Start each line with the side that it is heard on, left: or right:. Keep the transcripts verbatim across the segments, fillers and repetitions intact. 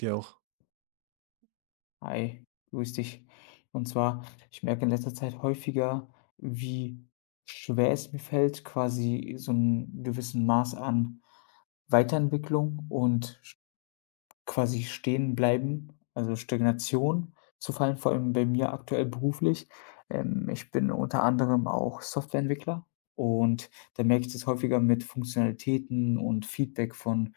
right: Dir auch.
left: Hi, grüß dich. Und zwar, ich merke in letzter Zeit häufiger, wie schwer es mir fällt, quasi so 'n gewissen Maß an Weiterentwicklung und Quasi stehen bleiben, also Stagnation zu fallen, vor allem bei mir aktuell beruflich. Ähm, ich bin unter anderem auch Softwareentwickler und da merke ich das häufiger mit Funktionalitäten und Feedback von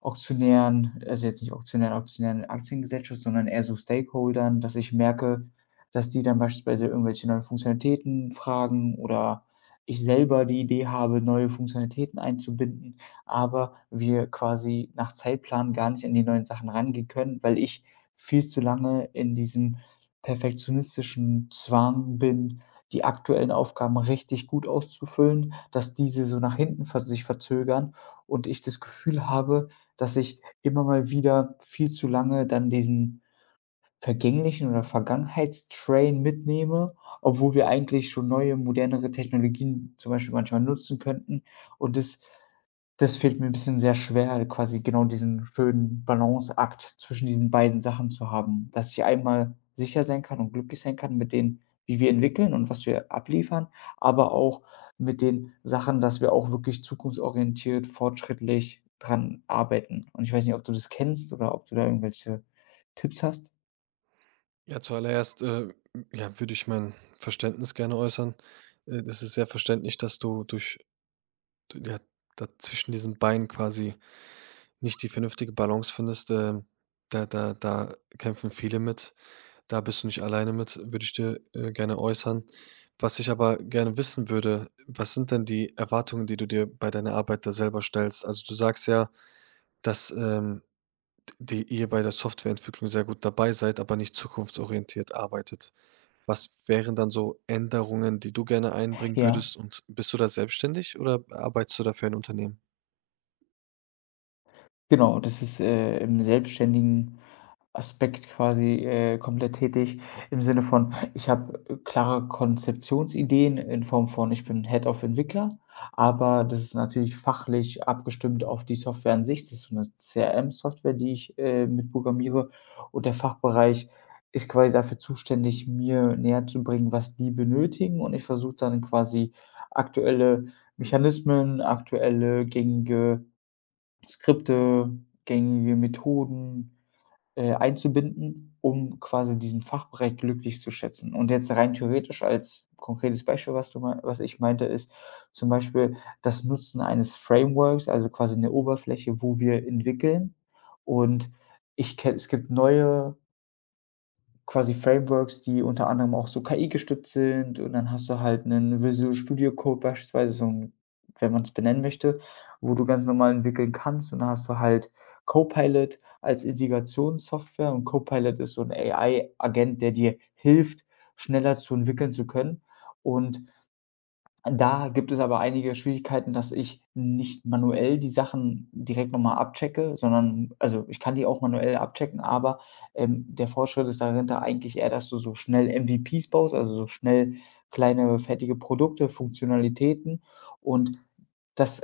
left: Auktionären, also jetzt nicht Auktionären, Auktionären Aktiengesellschaft, sondern eher so Stakeholdern, dass ich merke, dass die dann beispielsweise irgendwelche neuen Funktionalitäten fragen oder ich selber die Idee habe, neue Funktionalitäten einzubinden, aber wir quasi nach Zeitplan gar nicht an die neuen Sachen rangehen können, weil ich viel zu lange in diesem perfektionistischen Zwang bin, die aktuellen Aufgaben richtig gut auszufüllen, dass diese so nach hinten ver sich verzögern und ich das Gefühl habe, dass ich immer mal wieder viel zu lange dann diesen vergänglichen oder Vergangenheitstrain mitnehme, obwohl wir eigentlich schon neue, modernere Technologien zum Beispiel manchmal nutzen könnten. Und das das fällt mir ein bisschen sehr schwer, quasi genau diesen schönen Balanceakt zwischen diesen beiden Sachen zu haben, dass ich einmal sicher sein kann und glücklich sein kann mit den, wie wir entwickeln und was wir abliefern, aber auch mit den Sachen, dass wir auch wirklich zukunftsorientiert, fortschrittlich dran arbeiten. Und ich weiß nicht, ob du das kennst oder ob du da irgendwelche Tipps hast?
right: Ja, zuallererst, äh, ja, würde ich mein Verständnis gerne äußern. Äh, das ist sehr verständlich, dass du durch du- ja, da zwischen diesen Beinen quasi nicht die vernünftige Balance findest. Ähm, da da da kämpfen viele mit. Da bist du nicht alleine mit, würde ich dir, äh, gerne äußern. Was ich aber gerne wissen würde, was sind denn die Erwartungen, die du dir bei deiner Arbeit da selber stellst? Also, du sagst ja, dass, ähm die ihr bei der Softwareentwicklung sehr gut dabei seid, aber nicht zukunftsorientiert arbeitet. Was wären dann so Änderungen, die du gerne einbringen
left: Ja,
right: würdest, und bist du da selbstständig oder arbeitest du dafür für ein Unternehmen?
left: genau. Das ist, äh, im selbstständigen Aspekt quasi, äh, komplett tätig im Sinne von, ich habe, äh, klare Konzeptionsideen in Form von, ich bin Head of Entwickler, aber das ist natürlich fachlich abgestimmt auf die Software an sich. Das ist so 'ne C R M-Software, die ich, äh, mitprogrammiere, und der Fachbereich ist quasi dafür zuständig, mir näher zu bringen, was die benötigen, und ich versuche dann quasi aktuelle Mechanismen, aktuelle gängige Skripte, gängige Methoden, äh, einzubinden, um quasi diesen Fachbereich glücklich zu schätzen. Und jetzt rein theoretisch als konkretes Beispiel, was du mei was ich meinte, ist zum Beispiel das Nutzen eines Frameworks, also quasi eine Oberfläche, wo wir entwickeln. Und ich ken es gibt neue Quasi Frameworks, die unter anderem auch so K I-gestützt sind, und dann hast du halt 'nen Visual Studio Code beispielsweise, so 'n wenn man's benennen möchte, wo du ganz normal entwickeln kannst, und da hast du halt Copilot als Integrationssoftware, und Copilot ist so 'n A I-Agent, der dir hilft, schneller zu entwickeln zu können, und da gibt es aber einige Schwierigkeiten, dass ich nicht manuell die Sachen direkt nochmal abchecke, sondern also, ich kann die auch manuell abchecken, aber, ähm, der Fortschritt ist darin da eigentlich eher, dass du so schnell M V Ps baust, also so schnell kleine fertige Produkte, Funktionalitäten, und das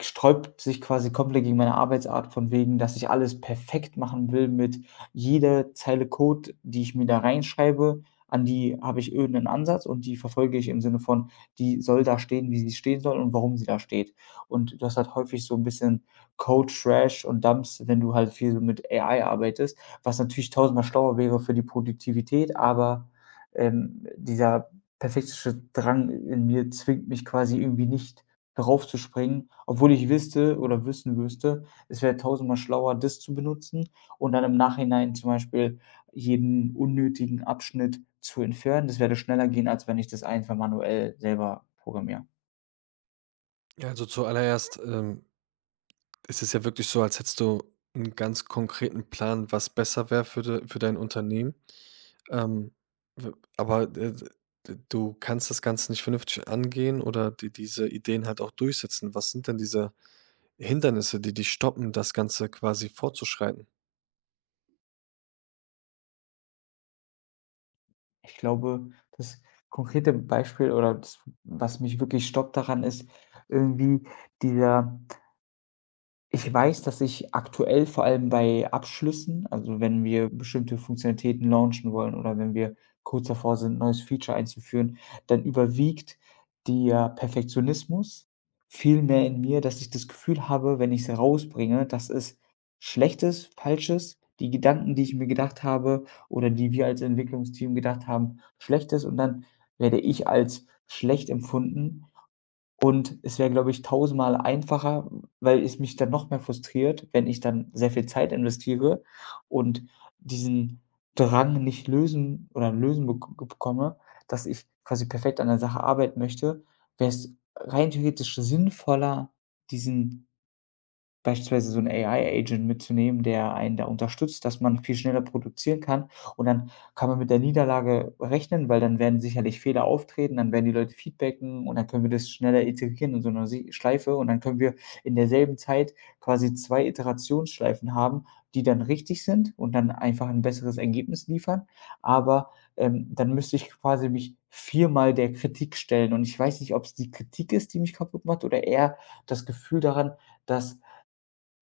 left: sträubt sich quasi komplett gegen meine Arbeitsart von wegen, dass ich alles perfekt machen will mit jeder Zeile Code, die ich mir da reinschreibe, an die habe ich irgendeinen Ansatz und die verfolge ich im Sinne von die soll da stehen, wie sie stehen soll und warum sie da steht. Und du hast halt häufig so ein bisschen Code-Trash und Dumps, wenn du halt viel so mit A I arbeitest, was natürlich tausendmal schlauer wäre für die Produktivität, aber, ähm, dieser perfektische Drang in mir zwingt mich quasi irgendwie nicht, darauf zu springen, obwohl ich wüsste oder wissen müsste, es wäre tausendmal schlauer, das zu benutzen und dann im Nachhinein zum Beispiel jeden unnötigen Abschnitt zu entfernen. Das werde schneller gehen, als wenn ich das einfach manuell selber programmiere.
right: Ja, also zuallererst, ähm, ist es ja wirklich so, als hättest du einen ganz konkreten Plan, was besser wäre für de für dein Unternehmen. Ähm, w aber d d d du kannst das Ganze nicht vernünftig angehen oder die diese Ideen halt auch durchsetzen. Was sind denn diese Hindernisse, die dich stoppen, das Ganze quasi fortzuschreiten?
left: Ich glaube, das konkrete Beispiel oder das, was mich wirklich stoppt daran, ist irgendwie dieser. Ich weiß, dass ich aktuell vor allem bei Abschlüssen, also, wenn wir bestimmte Funktionalitäten launchen wollen oder wenn wir kurz davor sind, 'n neues Feature einzuführen, dann überwiegt der Perfektionismus viel mehr in mir, dass ich das Gefühl habe, wenn ich es rausbringe, dass es schlechtes, falsches, die Gedanken, die ich mir gedacht habe oder die wir als Entwicklungsteam gedacht haben, schlecht ist, und dann werde ich als schlecht empfunden, und es wäre, glaube ich, tausendmal einfacher, weil es mich dann noch mehr frustriert, wenn ich dann sehr viel Zeit investiere und diesen Drang nicht lösen oder lösen bek bekomme, dass ich quasi perfekt an der Sache arbeiten möchte, wäre es rein theoretisch sinnvoller, diesen Beispielsweise so 'n A I-Agent mitzunehmen, der einen da unterstützt, dass man viel schneller produzieren kann. Und dann kann man mit der Niederlage rechnen, weil dann werden sicherlich Fehler auftreten, dann werden die Leute feedbacken und dann können wir das schneller iterieren in so 'ner Si Schleife. Und dann können wir in derselben Zeit quasi zwei Iterationsschleifen haben, die dann richtig sind und dann einfach 'n besseres Ergebnis liefern. Aber, ähm, dann müsste ich quasi mich viermal der Kritik stellen. Und ich weiß nicht, ob's die Kritik ist, die mich kaputt macht oder eher das Gefühl daran, dass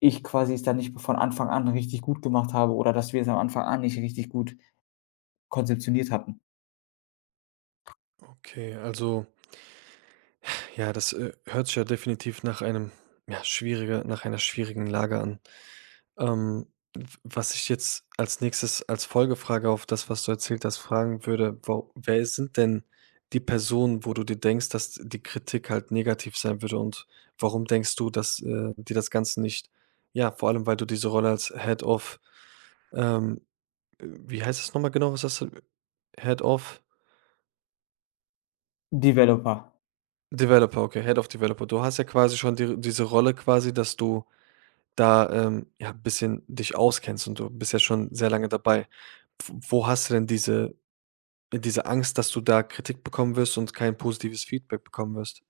left: ich quasi es dann nicht von Anfang an richtig gut gemacht habe oder dass wir es am Anfang an nicht richtig gut konzeptioniert hatten.
right: Okay, also ja, das, äh, hört sich ja definitiv nach einem, ja, schwieriger nach einer schwierigen Lage an. Ähm, w Was ich jetzt als Nächstes als Folgefrage auf das, was du erzählt hast, fragen würde, wa wer sind denn die Personen, wo du dir denkst, dass die Kritik halt negativ sein würde, und warum denkst du, dass, äh, die das Ganze nicht ja, vor allem, weil du diese Rolle als Head of, ähm wie heißt es nochmal genau? Was hast du Head of
left: Developer.
right: Developer, okay, Head of Developer. Du hast ja quasi schon die diese Rolle quasi, dass du da, ähm, ja, 'n bisschen dich auskennst und du bist ja schon sehr lange dabei. W Wo hast du denn diese diese Angst, dass du da Kritik bekommen wirst und kein positives Feedback bekommen wirst?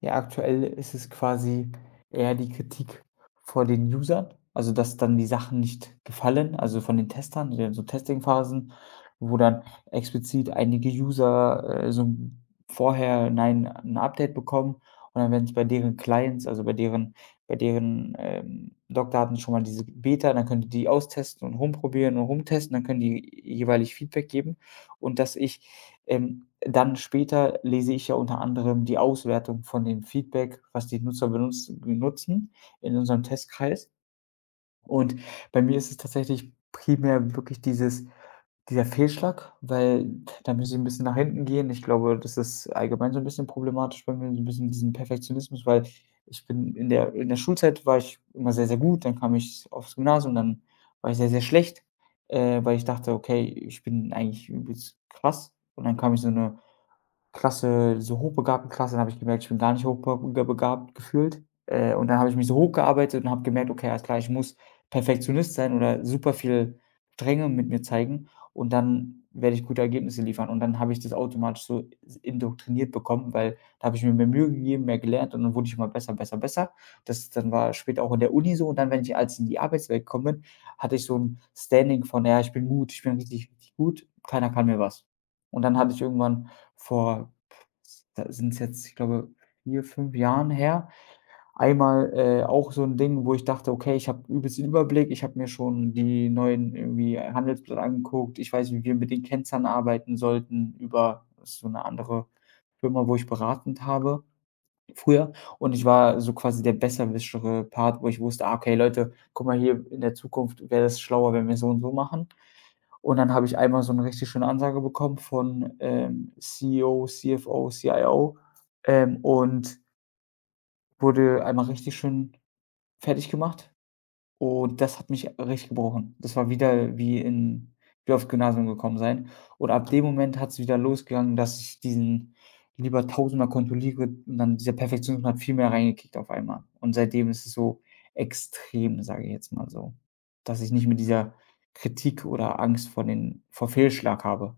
left: Ja, aktuell ist es quasi eher die Kritik vor den Usern, also dass dann die Sachen nicht gefallen, also von den Testern, die dann so Testingphasen, wo dann explizit einige User äh, so ein- vorher nein, ein Update bekommen und dann, wenn es bei deren Clients, also bei deren, bei deren ähm, Logdaten schon mal diese Beta, dann können die die austesten und rumprobieren und rumtesten, dann können die jeweilig Feedback geben, und dass ich ähm, dann später lese ich ja unter anderem die Auswertung von dem Feedback, was die Nutzer benutz benutzen in unserem Testkreis. Und bei mir ist es tatsächlich primär wirklich dieses dieser Fehlschlag, weil da muss ich ein bisschen nach hinten gehen. Ich glaube, das ist allgemein so ein bisschen problematisch bei mir, so ein bisschen diesen Perfektionismus, weil ich bin in der in der Schulzeit war ich immer sehr, sehr gut, dann kam ich aufs Gymnasium, dann war ich sehr, sehr schlecht, äh, weil ich dachte: „Okay, ich bin eigentlich übelst krass.“ Und dann kam ich so eine Klasse so hochbegabten Klasse, dann habe ich gemerkt, ich bin gar nicht hochbegabt gefühlt. Äh, und dann habe ich mich so hochgearbeitet und habe gemerkt: „Okay, alles klar, ich muss Perfektionist sein oder super viel Strenge mit mir zeigen und dann werde ich gute Ergebnisse liefern.“ Und dann habe ich das automatisch so s indoktriniert bekommen, weil da habe ich mir mehr Mühe gegeben, mehr gelernt und dann wurde ich immer besser, besser, besser. Das dann war später auch in der Uni so und dann, wenn ich als in die Arbeitswelt gekommen bin, hatte ich so 'n Standing von: „Ja, ich bin gut, ich bin richtig, richtig gut, keiner kann mir was.“ Und dann hatte ich irgendwann vor da sind es jetzt, ich glaube, vier fünf Jahren her, einmal, äh, auch so ein Ding, wo ich dachte: „Okay, ich habe übelst den Überblick, ich habe mir schon die neuen irgendwie Handelspläne angeguckt. Ich weiß, wie wir mit den Kennzahlen arbeiten sollten“ über so eine andere Firma, wo ich beratend habe früher. Und ich war so quasi der besserwischere Part, wo ich wusste: „Ah, okay, Leute, guck mal hier, in der Zukunft wäre das schlauer, wenn wir so und so machen.“ Und dann habe ich einmal so 'ne richtig schöne Ansage bekommen von, ähm, C E O, C F O, C I O, ähm, und wurde einmal richtig schön fertiggemacht. Und das hat mich richtig gebrochen. Das war wieder wie in wie aufs Gymnasium gekommen sein. Und ab dem Moment hat's wieder losgegangen, dass ich diesen lieber tausender kontrolliere und dann dieser Perfektionismus hat viel mehr reingekickt auf einmal. Und seitdem ist es so extrem, sage ich jetzt mal so, dass ich nicht mehr dieser Kritik oder Angst vor den vor Fehlschlag habe.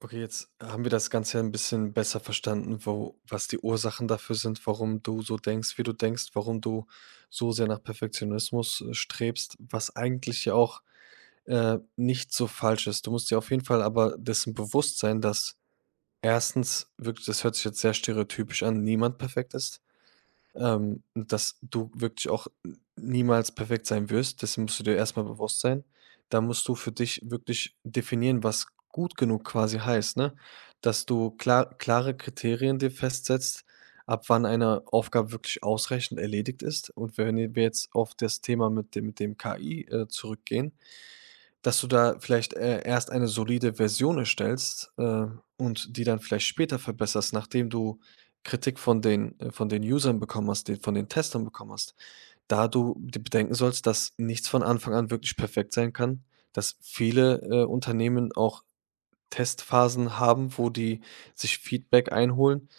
right: Okay, jetzt haben wir das Ganze ja ein bisschen besser verstanden, wo was die Ursachen dafür sind, warum du so denkst, wie du denkst, warum du so sehr nach Perfektionismus, äh, strebst, was eigentlich ja auch, äh, nicht so falsch ist. Du musst dir auf jeden Fall aber dessen bewusst sein, dass erstens, wirklich, das hört sich jetzt sehr stereotypisch an, niemand perfekt ist. Ähm, dass du wirklich auch niemals perfekt sein wirst. Dessen musst du dir erstmal bewusst sein. Da musst du für dich wirklich definieren, was gut genug quasi heißt, ne? Dass du klar klare Kriterien dir festsetzt, ab wann eine Aufgabe wirklich ausreichend erledigt ist. Und wenn wir jetzt auf das Thema mit dem mit dem K I, äh, zurückgehen, dass du da vielleicht, äh, erst eine solide Version erstellst, äh, und die dann vielleicht später verbesserst, nachdem du Kritik von den äh, von den Usern bekommen hast, den von den Testern bekommen hast. Da du dir bedenken sollst, dass nichts von Anfang an wirklich perfekt sein kann, dass viele, äh, Unternehmen auch Testphasen haben, wo die sich Feedback einholen.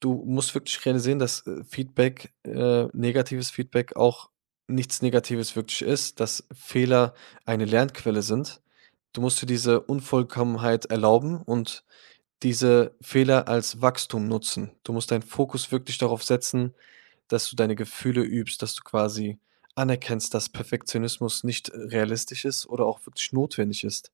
right: Du musst wirklich realisieren, dass, äh, Feedback, äh negatives Feedback auch nichts Negatives wirklich ist, dass Fehler eine Lernquelle sind. Du musst dir diese Unvollkommenheit erlauben und diese Fehler als Wachstum nutzen. Du musst deinen Fokus wirklich darauf setzen, dass du deine Gefühle übst, dass du quasi anerkennst, dass Perfektionismus nicht äh, realistisch ist oder auch wirklich notwendig ist.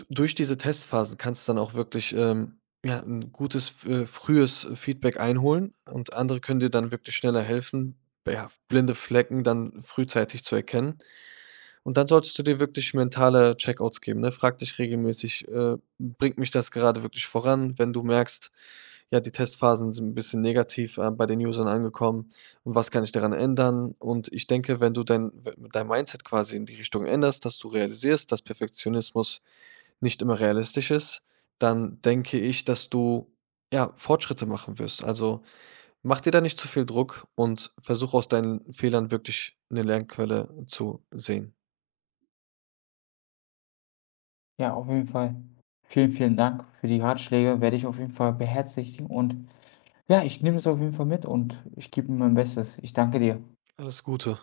right: D Durch diese Testphasen kannst du dann auch wirklich, ähm, ja, ein gutes, äh, frühes Feedback einholen und andere können dir dann wirklich schneller helfen, ja, blinde Flecken dann frühzeitig zu erkennen. Und dann solltest du dir wirklich mentale Checkouts geben, ne? Frag dich regelmäßig, äh: „Bringt mich das gerade wirklich voran?“ Wenn du merkst, ja, die Testphasen sind ein bisschen negativ, äh, bei den Usern angekommen, und was kann ich daran ändern? Und ich denke, wenn du dein dein Mindset quasi in die Richtung änderst, dass du realisierst, dass Perfektionismus nicht immer realistisch ist, dann denke ich, dass du, ja, Fortschritte machen wirst. Also, mach dir da nicht zu viel Druck und versuch aus deinen Fehlern wirklich eine Lernquelle zu sehen.
left: Ja, auf jeden Fall. Vielen, vielen Dank für die Ratschläge, werde ich auf jeden Fall beherzigen und ja, ich nehme es auf jeden Fall mit und ich gebe mir mein Bestes. Ich danke dir.
right: Alles Gute.